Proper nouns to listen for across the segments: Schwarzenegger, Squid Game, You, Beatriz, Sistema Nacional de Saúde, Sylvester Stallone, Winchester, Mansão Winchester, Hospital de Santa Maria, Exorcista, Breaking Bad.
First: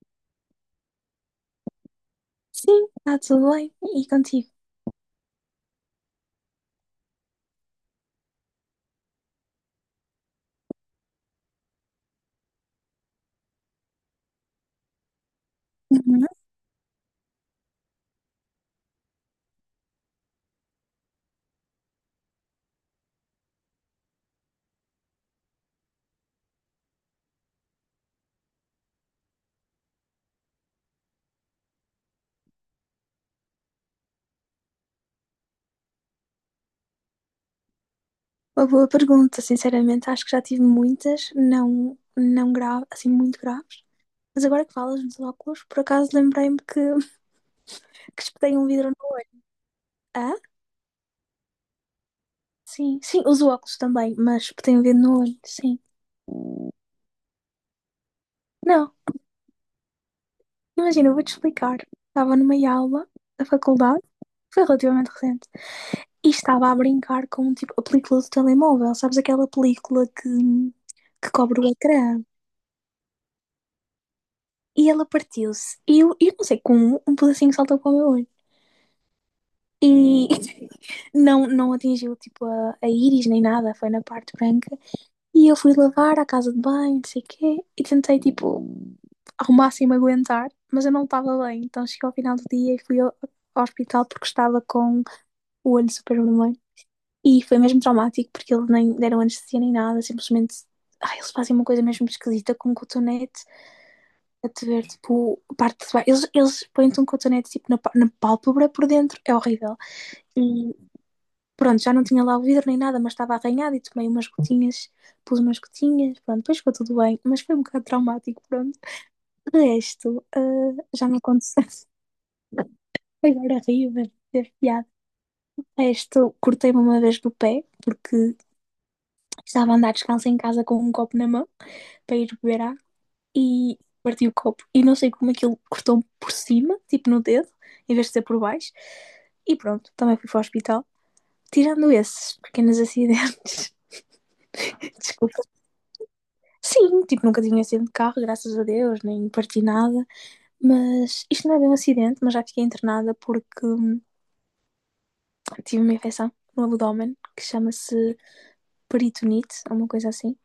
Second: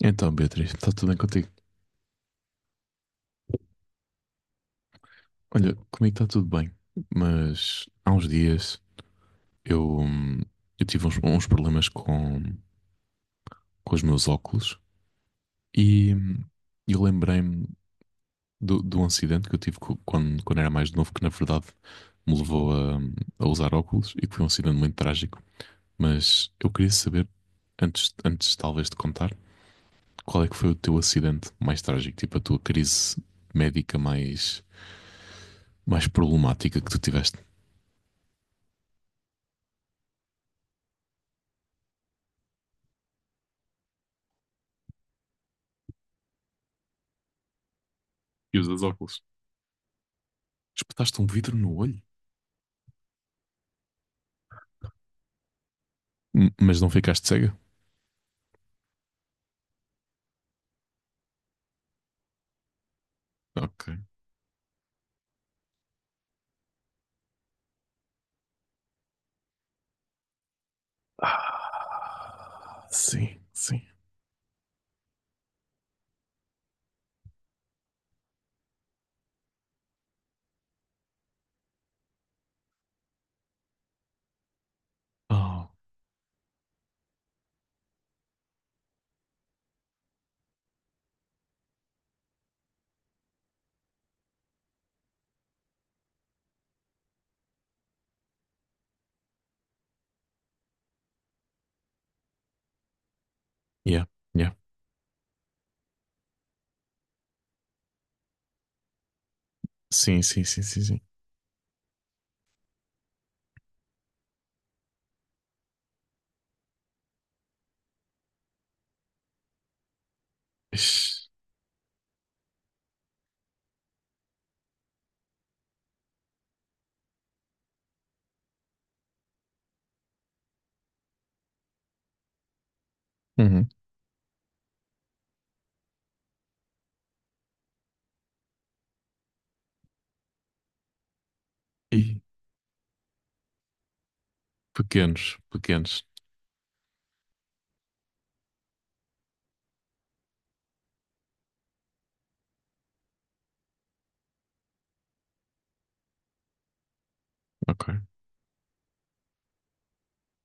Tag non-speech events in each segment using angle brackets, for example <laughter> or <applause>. Então, Beatriz, está tudo bem contigo? Sim, está tudo bem. E contigo? Olha, comigo está tudo bem, mas há uns dias eu, hum, eu tive uns problemas com os meus óculos e Uhum. Eu lembrei-me do acidente que eu tive quando era mais novo, que na verdade me levou a usar óculos e que foi um acidente muito trágico. Mas eu queria saber, antes talvez de contar, qual é que foi o teu acidente mais trágico, tipo a tua crise médica mais problemática que tu tiveste? Uma boa pergunta, sinceramente, acho que já tive muitas, não, não grave, assim, muito graves. Mas agora que falas nos óculos, por acaso lembrei-me que, <laughs> que espetei E um usas vidro no óculos. olho. Ah? Espetaste um vidro no olho? Sim, sim, uso óculos também, mas espetei um vidro no olho, sim. M- Mas não ficaste cega? Não, imagina, eu vou-te explicar. Estava numa aula da Ok. faculdade, foi relativamente recente, e estava a brincar com, tipo, a película do telemóvel, sabes aquela película que cobre o ecrã? Ah, sim, sim. E ela partiu-se. E eu não sei como, um pedacinho saltou para o meu olho. E <laughs> não, não atingiu tipo a íris nem nada, foi na parte branca. E eu Oh, fui lavar à casa de banho, não sei o quê, e tentei tipo ao máximo aguentar, mas eu não estava bem. Então cheguei ao final do dia e fui ao hospital porque estava com o olho super vermelho. E foi mesmo traumático porque eles nem deram anestesia nem nada, simplesmente. Ai, eles fazem uma coisa mesmo esquisita com um cotonete yeah, a yeah. te ver, tipo, a parte de baixo. Eles põem-te um cotonete, tipo, na, pá- na pálpebra por dentro. É horrível. Sim, sim, sim, E sim, sim. pronto, já não tinha lá o vidro nem nada, mas estava arranhado e tomei umas gotinhas, pus umas gotinhas, pronto, depois ficou tudo bem. Mas foi um bocado traumático, pronto. De resto, ah, já Ixi. não aconteceu. <laughs> Agora rio, mas teve piada. De resto, cortei-me uma vez do pé, porque estava a andar descalça em casa com um copo na mão para ir beber água. Uhum. E parti o copo. E não sei como aquilo cortou por cima, tipo no dedo, em vez de ser por baixo. E pronto, também fui para o hospital. Tirando E esses pequenos acidentes, <laughs> pequenos, desculpa. pequenos. Sim, tipo, nunca tinha um acidente de carro, graças a Deus, nem parti nada. Mas isto não é bem um acidente, mas já fiquei internada porque tive uma infecção no abdômen que Ok. chama-se peritonite, alguma coisa assim.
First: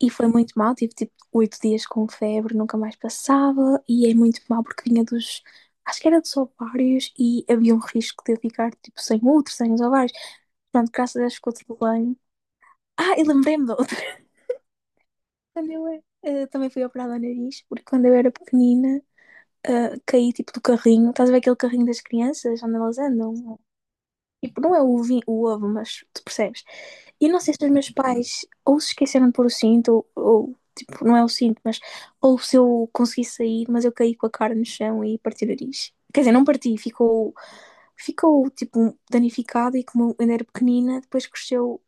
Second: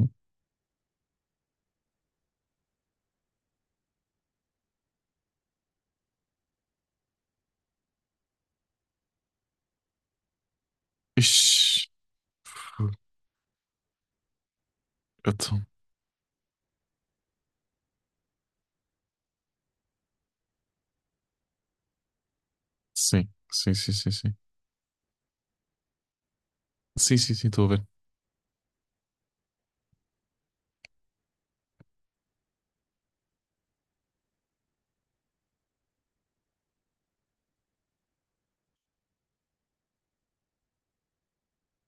E foi muito mal, tive tipo oito dias com febre, nunca mais passava, e é muito mal porque vinha dos. Acho que era dos ovários e havia um risco de eu ficar tipo sem outro, sem os ovários. Pronto, graças a Deus ficou tudo Ixi. bem. Fu- Ah, e lembrei-me da outra. <laughs> Então, Quando eu também fui operada ao nariz, porque quando eu era pequenina caí tipo do carrinho, estás a ver aquele carrinho das crianças onde elas sim, andam? sim, sim, sim, sim. Tipo, não é o ovinho, o ovo, mas tu percebes? Sim, E sim, não sim, sei estou se a os ver. meus pais ou se esqueceram de pôr o cinto, ou tipo, não é o cinto, mas ou se eu consegui sair, mas eu caí com a cara no chão e parti o nariz. Quer dizer, não parti, ficou, ficou tipo danificado e como eu ainda era pequenina, depois cresceu,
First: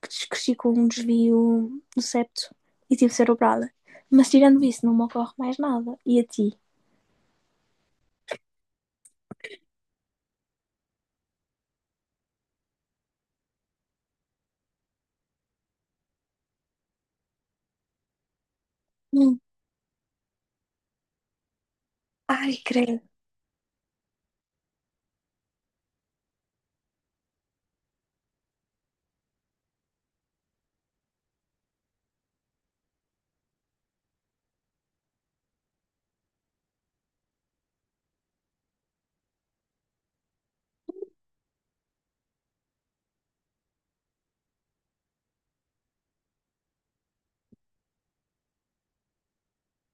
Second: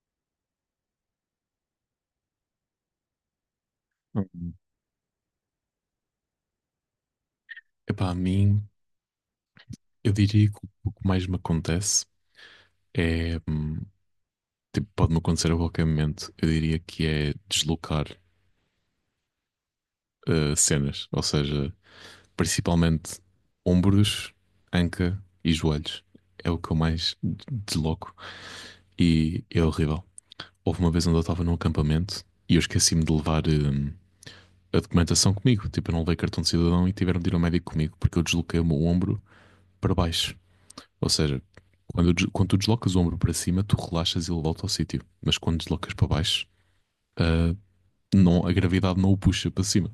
cresci com um desvio do septo e tive de ser operada. Mas Uhum. tirando isso, não me ocorre mais nada. E a ti? Epá, a mim, eu diria que o que mais me acontece é, tipo, pode-me acontecer a qualquer momento. Eu diria que é deslocar Hum. Cenas, ou seja, Ai, creio. principalmente ombros, anca e joelhos. É o que eu mais desloco e é horrível. Houve uma vez onde eu estava num acampamento e eu esqueci-me de levar a documentação comigo. Tipo, eu não levei cartão de cidadão e tiveram de ir ao médico comigo porque eu desloquei o meu ombro para baixo. Ou seja, quando tu deslocas o ombro para cima, tu relaxas e ele volta ao sítio. Mas quando deslocas para baixo, ah, não, a gravidade não o puxa para cima.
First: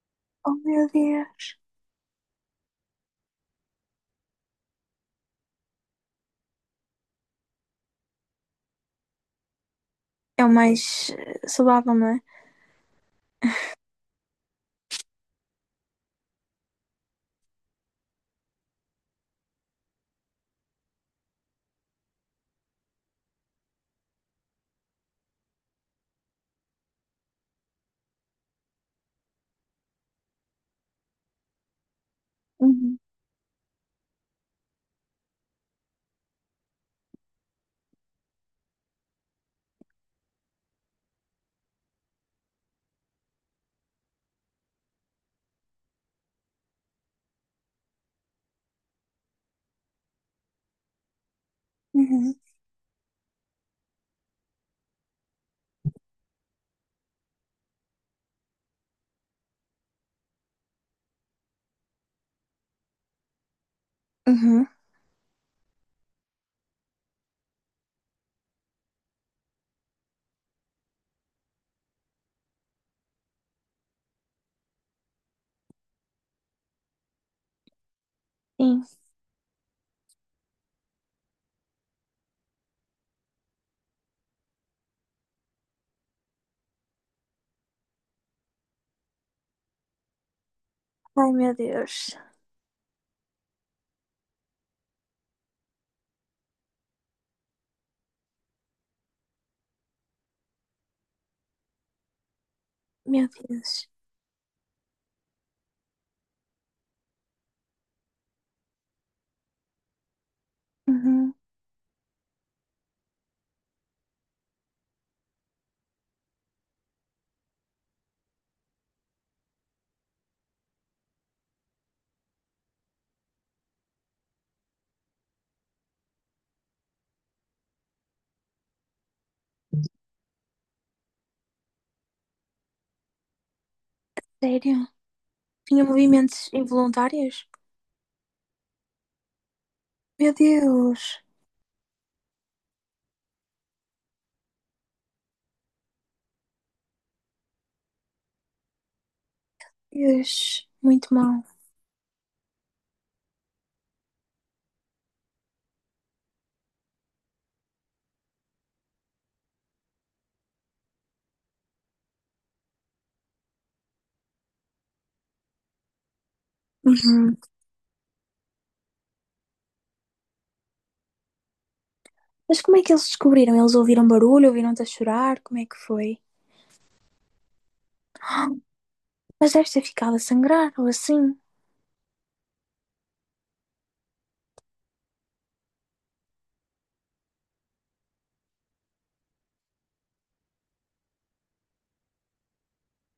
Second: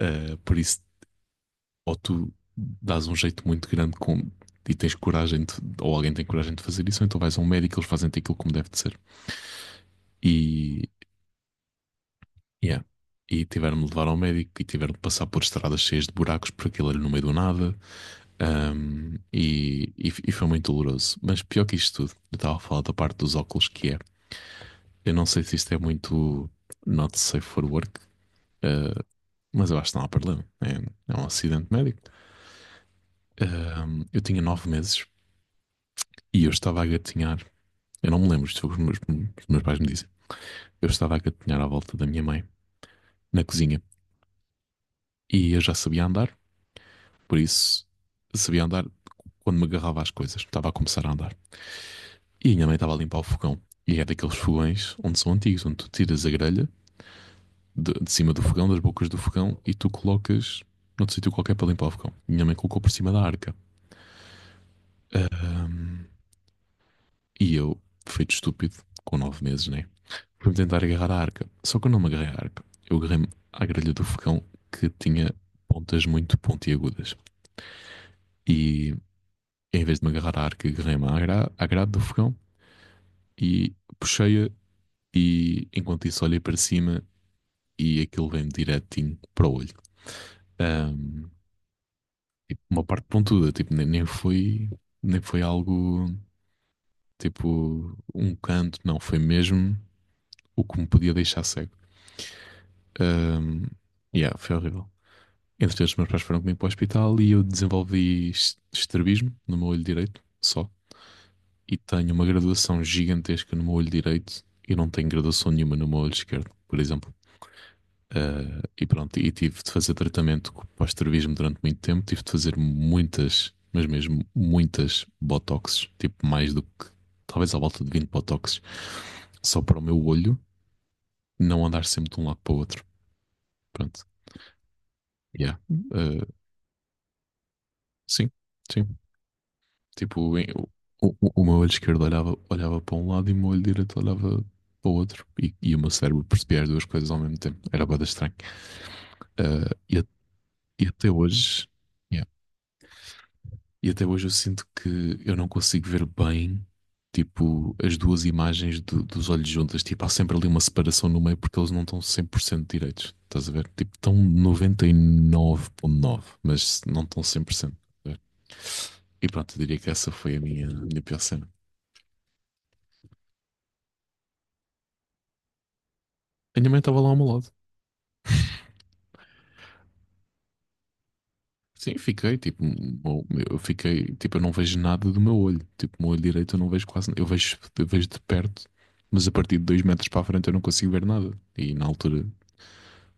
Ah, Oh por isso meu Deus! ou tu dás um jeito muito grande com, e tens coragem, de, ou alguém tem coragem de fazer isso, ou então vais a um médico, eles fazem-te aquilo como deve de ser. É o E, mais saudável, não é? yeah. E tiveram de levar ao médico e tiveram de passar por estradas cheias de buracos, por aquilo ali no meio do nada. E foi muito doloroso. Mas pior que isto tudo, eu estava a falar da parte dos óculos que é. Eu não sei se isto é muito not safe for work, ah, mas eu acho que não há problema. É, é um acidente médico. Uhum. Eu tinha 9 meses e eu estava a gatinhar. Eu não me lembro, isto foi o que os meus pais me dizem. Eu estava a gatinhar à volta da minha mãe, na cozinha, e eu já sabia andar, por isso sabia andar quando me agarrava às coisas, estava a começar a andar. Uhum. E a minha mãe estava a limpar o fogão. E é daqueles fogões onde são antigos, onde tu tiras a grelha de cima do fogão, das bocas do fogão, e tu colocas noutro sítio qualquer para limpar o fogão. Minha mãe colocou por cima da arca. Uhum. Ahm, e eu, feito estúpido, com 9 meses, né? Para me tentar agarrar à arca. Só que eu não me agarrei à arca. Eu agarrei-me à grelha do fogão que tinha pontas muito pontiagudas. Sim. E em vez de me agarrar à arca, agarrei-me à, gra à grade do fogão e puxei-a. E enquanto isso, olhei para cima e aquilo vem direitinho para o olho. Ahm, Ai, meu Deus. tipo, uma parte pontuda, tipo, nem foi algo tipo um canto, não, foi mesmo o que me podia deixar cego. Meu Ahm, Deus. yeah, foi horrível. Entretanto, os meus pais foram comigo para o hospital e eu desenvolvi estrabismo no meu olho direito, só. Uhum. E tenho uma graduação gigantesca no meu olho direito e não tenho graduação nenhuma no meu olho esquerdo, por exemplo. Ah, e pronto, e tive de fazer tratamento para o estrabismo durante muito tempo. Tive de fazer muitas, mas mesmo muitas botoxes, tipo mais do que, talvez à volta de 20 botoxes, só para o meu olho não andar sempre de um lado para o outro. Pronto, Sério? yeah. Tinha Ah, movimentos involuntários? sim, sim. Meu Tipo, em- o, Deus. o, o meu olho esquerdo olhava, olhava para um lado e o meu olho direito olhava para o outro. E o meu cérebro percebia as duas coisas ao mesmo tempo. Era bastante estranho. Ah, Deus. e até Muito mal. hoje, yeah, e até hoje eu sinto que eu não consigo ver bem, tipo, as duas imagens dos olhos juntas. Tipo, há sempre ali uma separação no meio porque eles não estão 100% direitos. Estás a ver? Tipo, estão 99,9 mas não estão Uhum. 100%. Estás a ver? E pronto, eu diria que essa foi a minha pior cena. Mas como é que eles descobriram? Eles ouviram barulho? Ouviram-te a chorar? Como é que foi? A minha mãe estava lá ao meu lado. <gasps> Mas deve ter ficado a sangrar ou assim. Sim, fiquei, tipo, eu fiquei, tipo, eu não vejo nada do meu olho. Tipo, o meu olho direito eu não vejo quase, eu vejo de perto, mas a partir de 2 metros para a frente eu não consigo ver nada. E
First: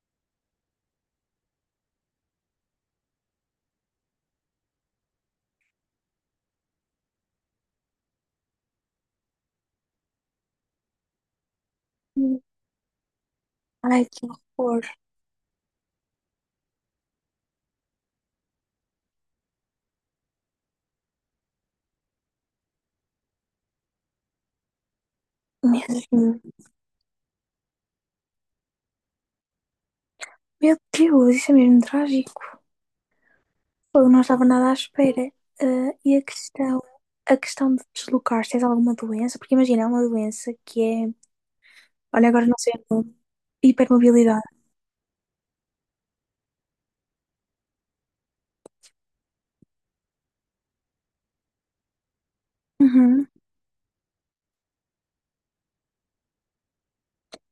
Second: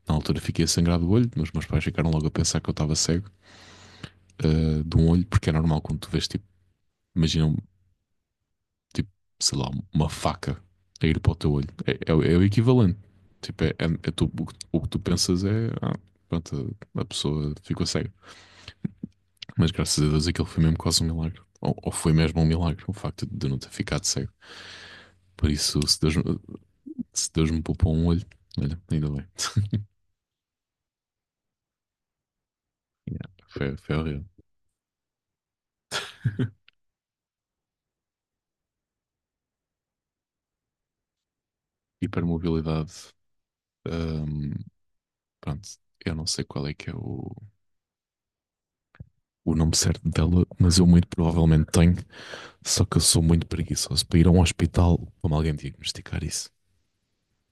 na altura fiquei a sangrar do olho, mas meus pais ficaram logo a pensar que eu estava cego, ah, de um olho, porque é normal quando tu vês, tipo, imagina, tipo, sei lá, uma faca a ir para o teu olho. É, é o é Sim. o equivalente. Tipo, Ai, que que o horror. que tu pensas é, ah, pronto, a pessoa ficou cega. Mas graças a Deus aquilo foi mesmo quase um milagre. Ou foi mesmo um milagre, o facto de eu não ter ficado cego. Por isso, se Deus, Mesmo. se Deus me poupou um olho, olha, ainda bem. <laughs> Meu Deus, isso é mesmo trágico. Yeah, foi, foi Pô, eu não horrível. estava nada à espera. Ah, e a questão de deslocar, se tens alguma doença, porque imagina, é uma doença que é olha, agora não sei Hipermobilidade, o nome. hum, Hipermobilidade. pronto, eu não sei qual é que é o nome certo dela, mas eu muito provavelmente tenho, só que eu sou Uhum. muito preguiçoso para ir a um hospital como alguém diagnosticar isso.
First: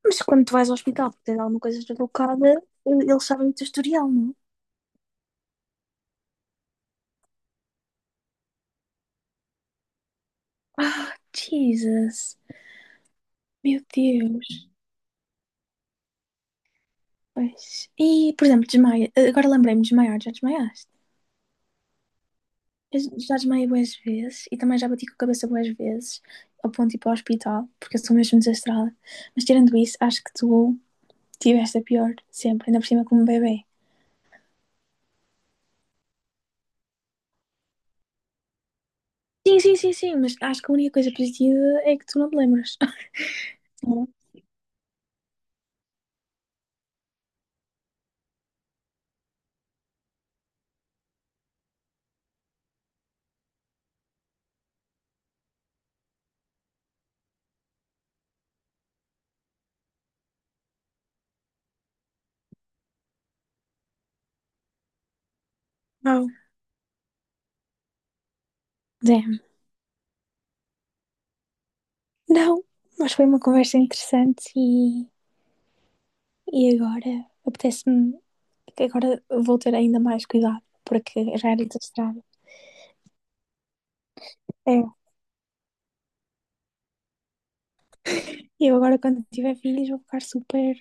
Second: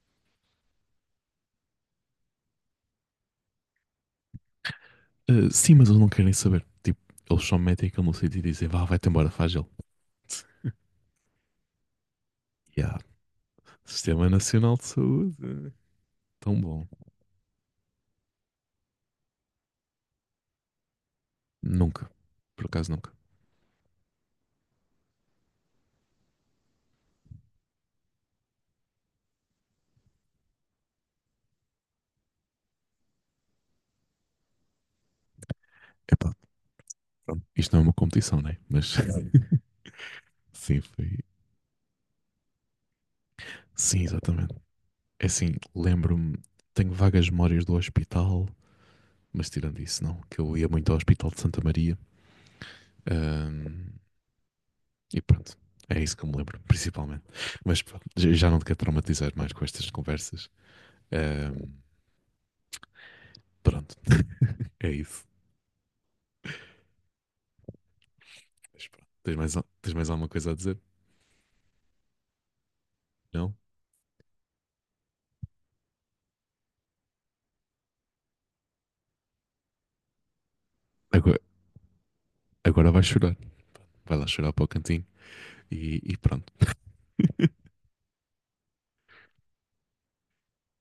Mas quando tu vais ao hospital porque tens alguma coisa deslocada, eles sabem o teu historial, não? Ah, sim, mas eles não querem saber. Tipo, eles só metem aquilo no sítio e dizem, vá, vai-te embora, faz ele. <laughs> Ah, Jesus. Yeah. Meu Sistema Deus. Nacional de Saúde. Tão bom. Pois. E, por exemplo, desmaia. Agora lembrei-me de desmaiar. Já desmaiaste? Nunca. Por acaso Eu nunca. já desmaiei boas vezes e também já bati com a cabeça boas vezes ao ponto de ir para o hospital, porque eu sou mesmo desastrada. Mas tirando isso, acho que tu tiveste a pior sempre, ainda por cima como bebê. Epá, pronto. Isto não é uma competição, né? Mas Sim, <laughs> sim, sim, sim, mas acho que a sim, única foi. coisa positiva é que tu não te lembras. <laughs> Sim, Sim. exatamente. É assim, lembro-me, tenho vagas memórias do hospital, mas tirando isso, não, que eu ia muito ao Hospital de Santa Maria. Ahm, e pronto. É isso que eu me lembro, principalmente. Mas pronto, já não te quero traumatizar mais com estas conversas. Ahm, pronto, é isso. Wow. Mas pronto. Tens É, mais, tens mais alguma coisa a dizer? não, mas foi uma Não? conversa interessante e agora apetece-me que agora vou ter ainda mais cuidado, porque Agora, já era desastrado. agora vais chorar. Vai lá chorar para o É, cantinho e pronto. eu agora quando tiver filhos vou ficar super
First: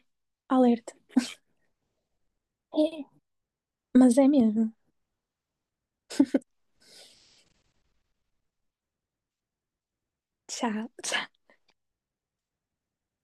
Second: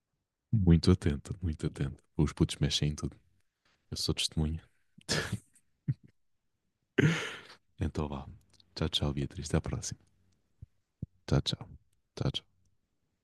Muito alerta. atento, muito atento. Os putos mexem em É, tudo. Eu sou mas é testemunha. mesmo. <laughs> Então vá. Tchau, tchau, Beatriz. Até à próxima. Tchau. Tchau, tchau. Tchau, tchau.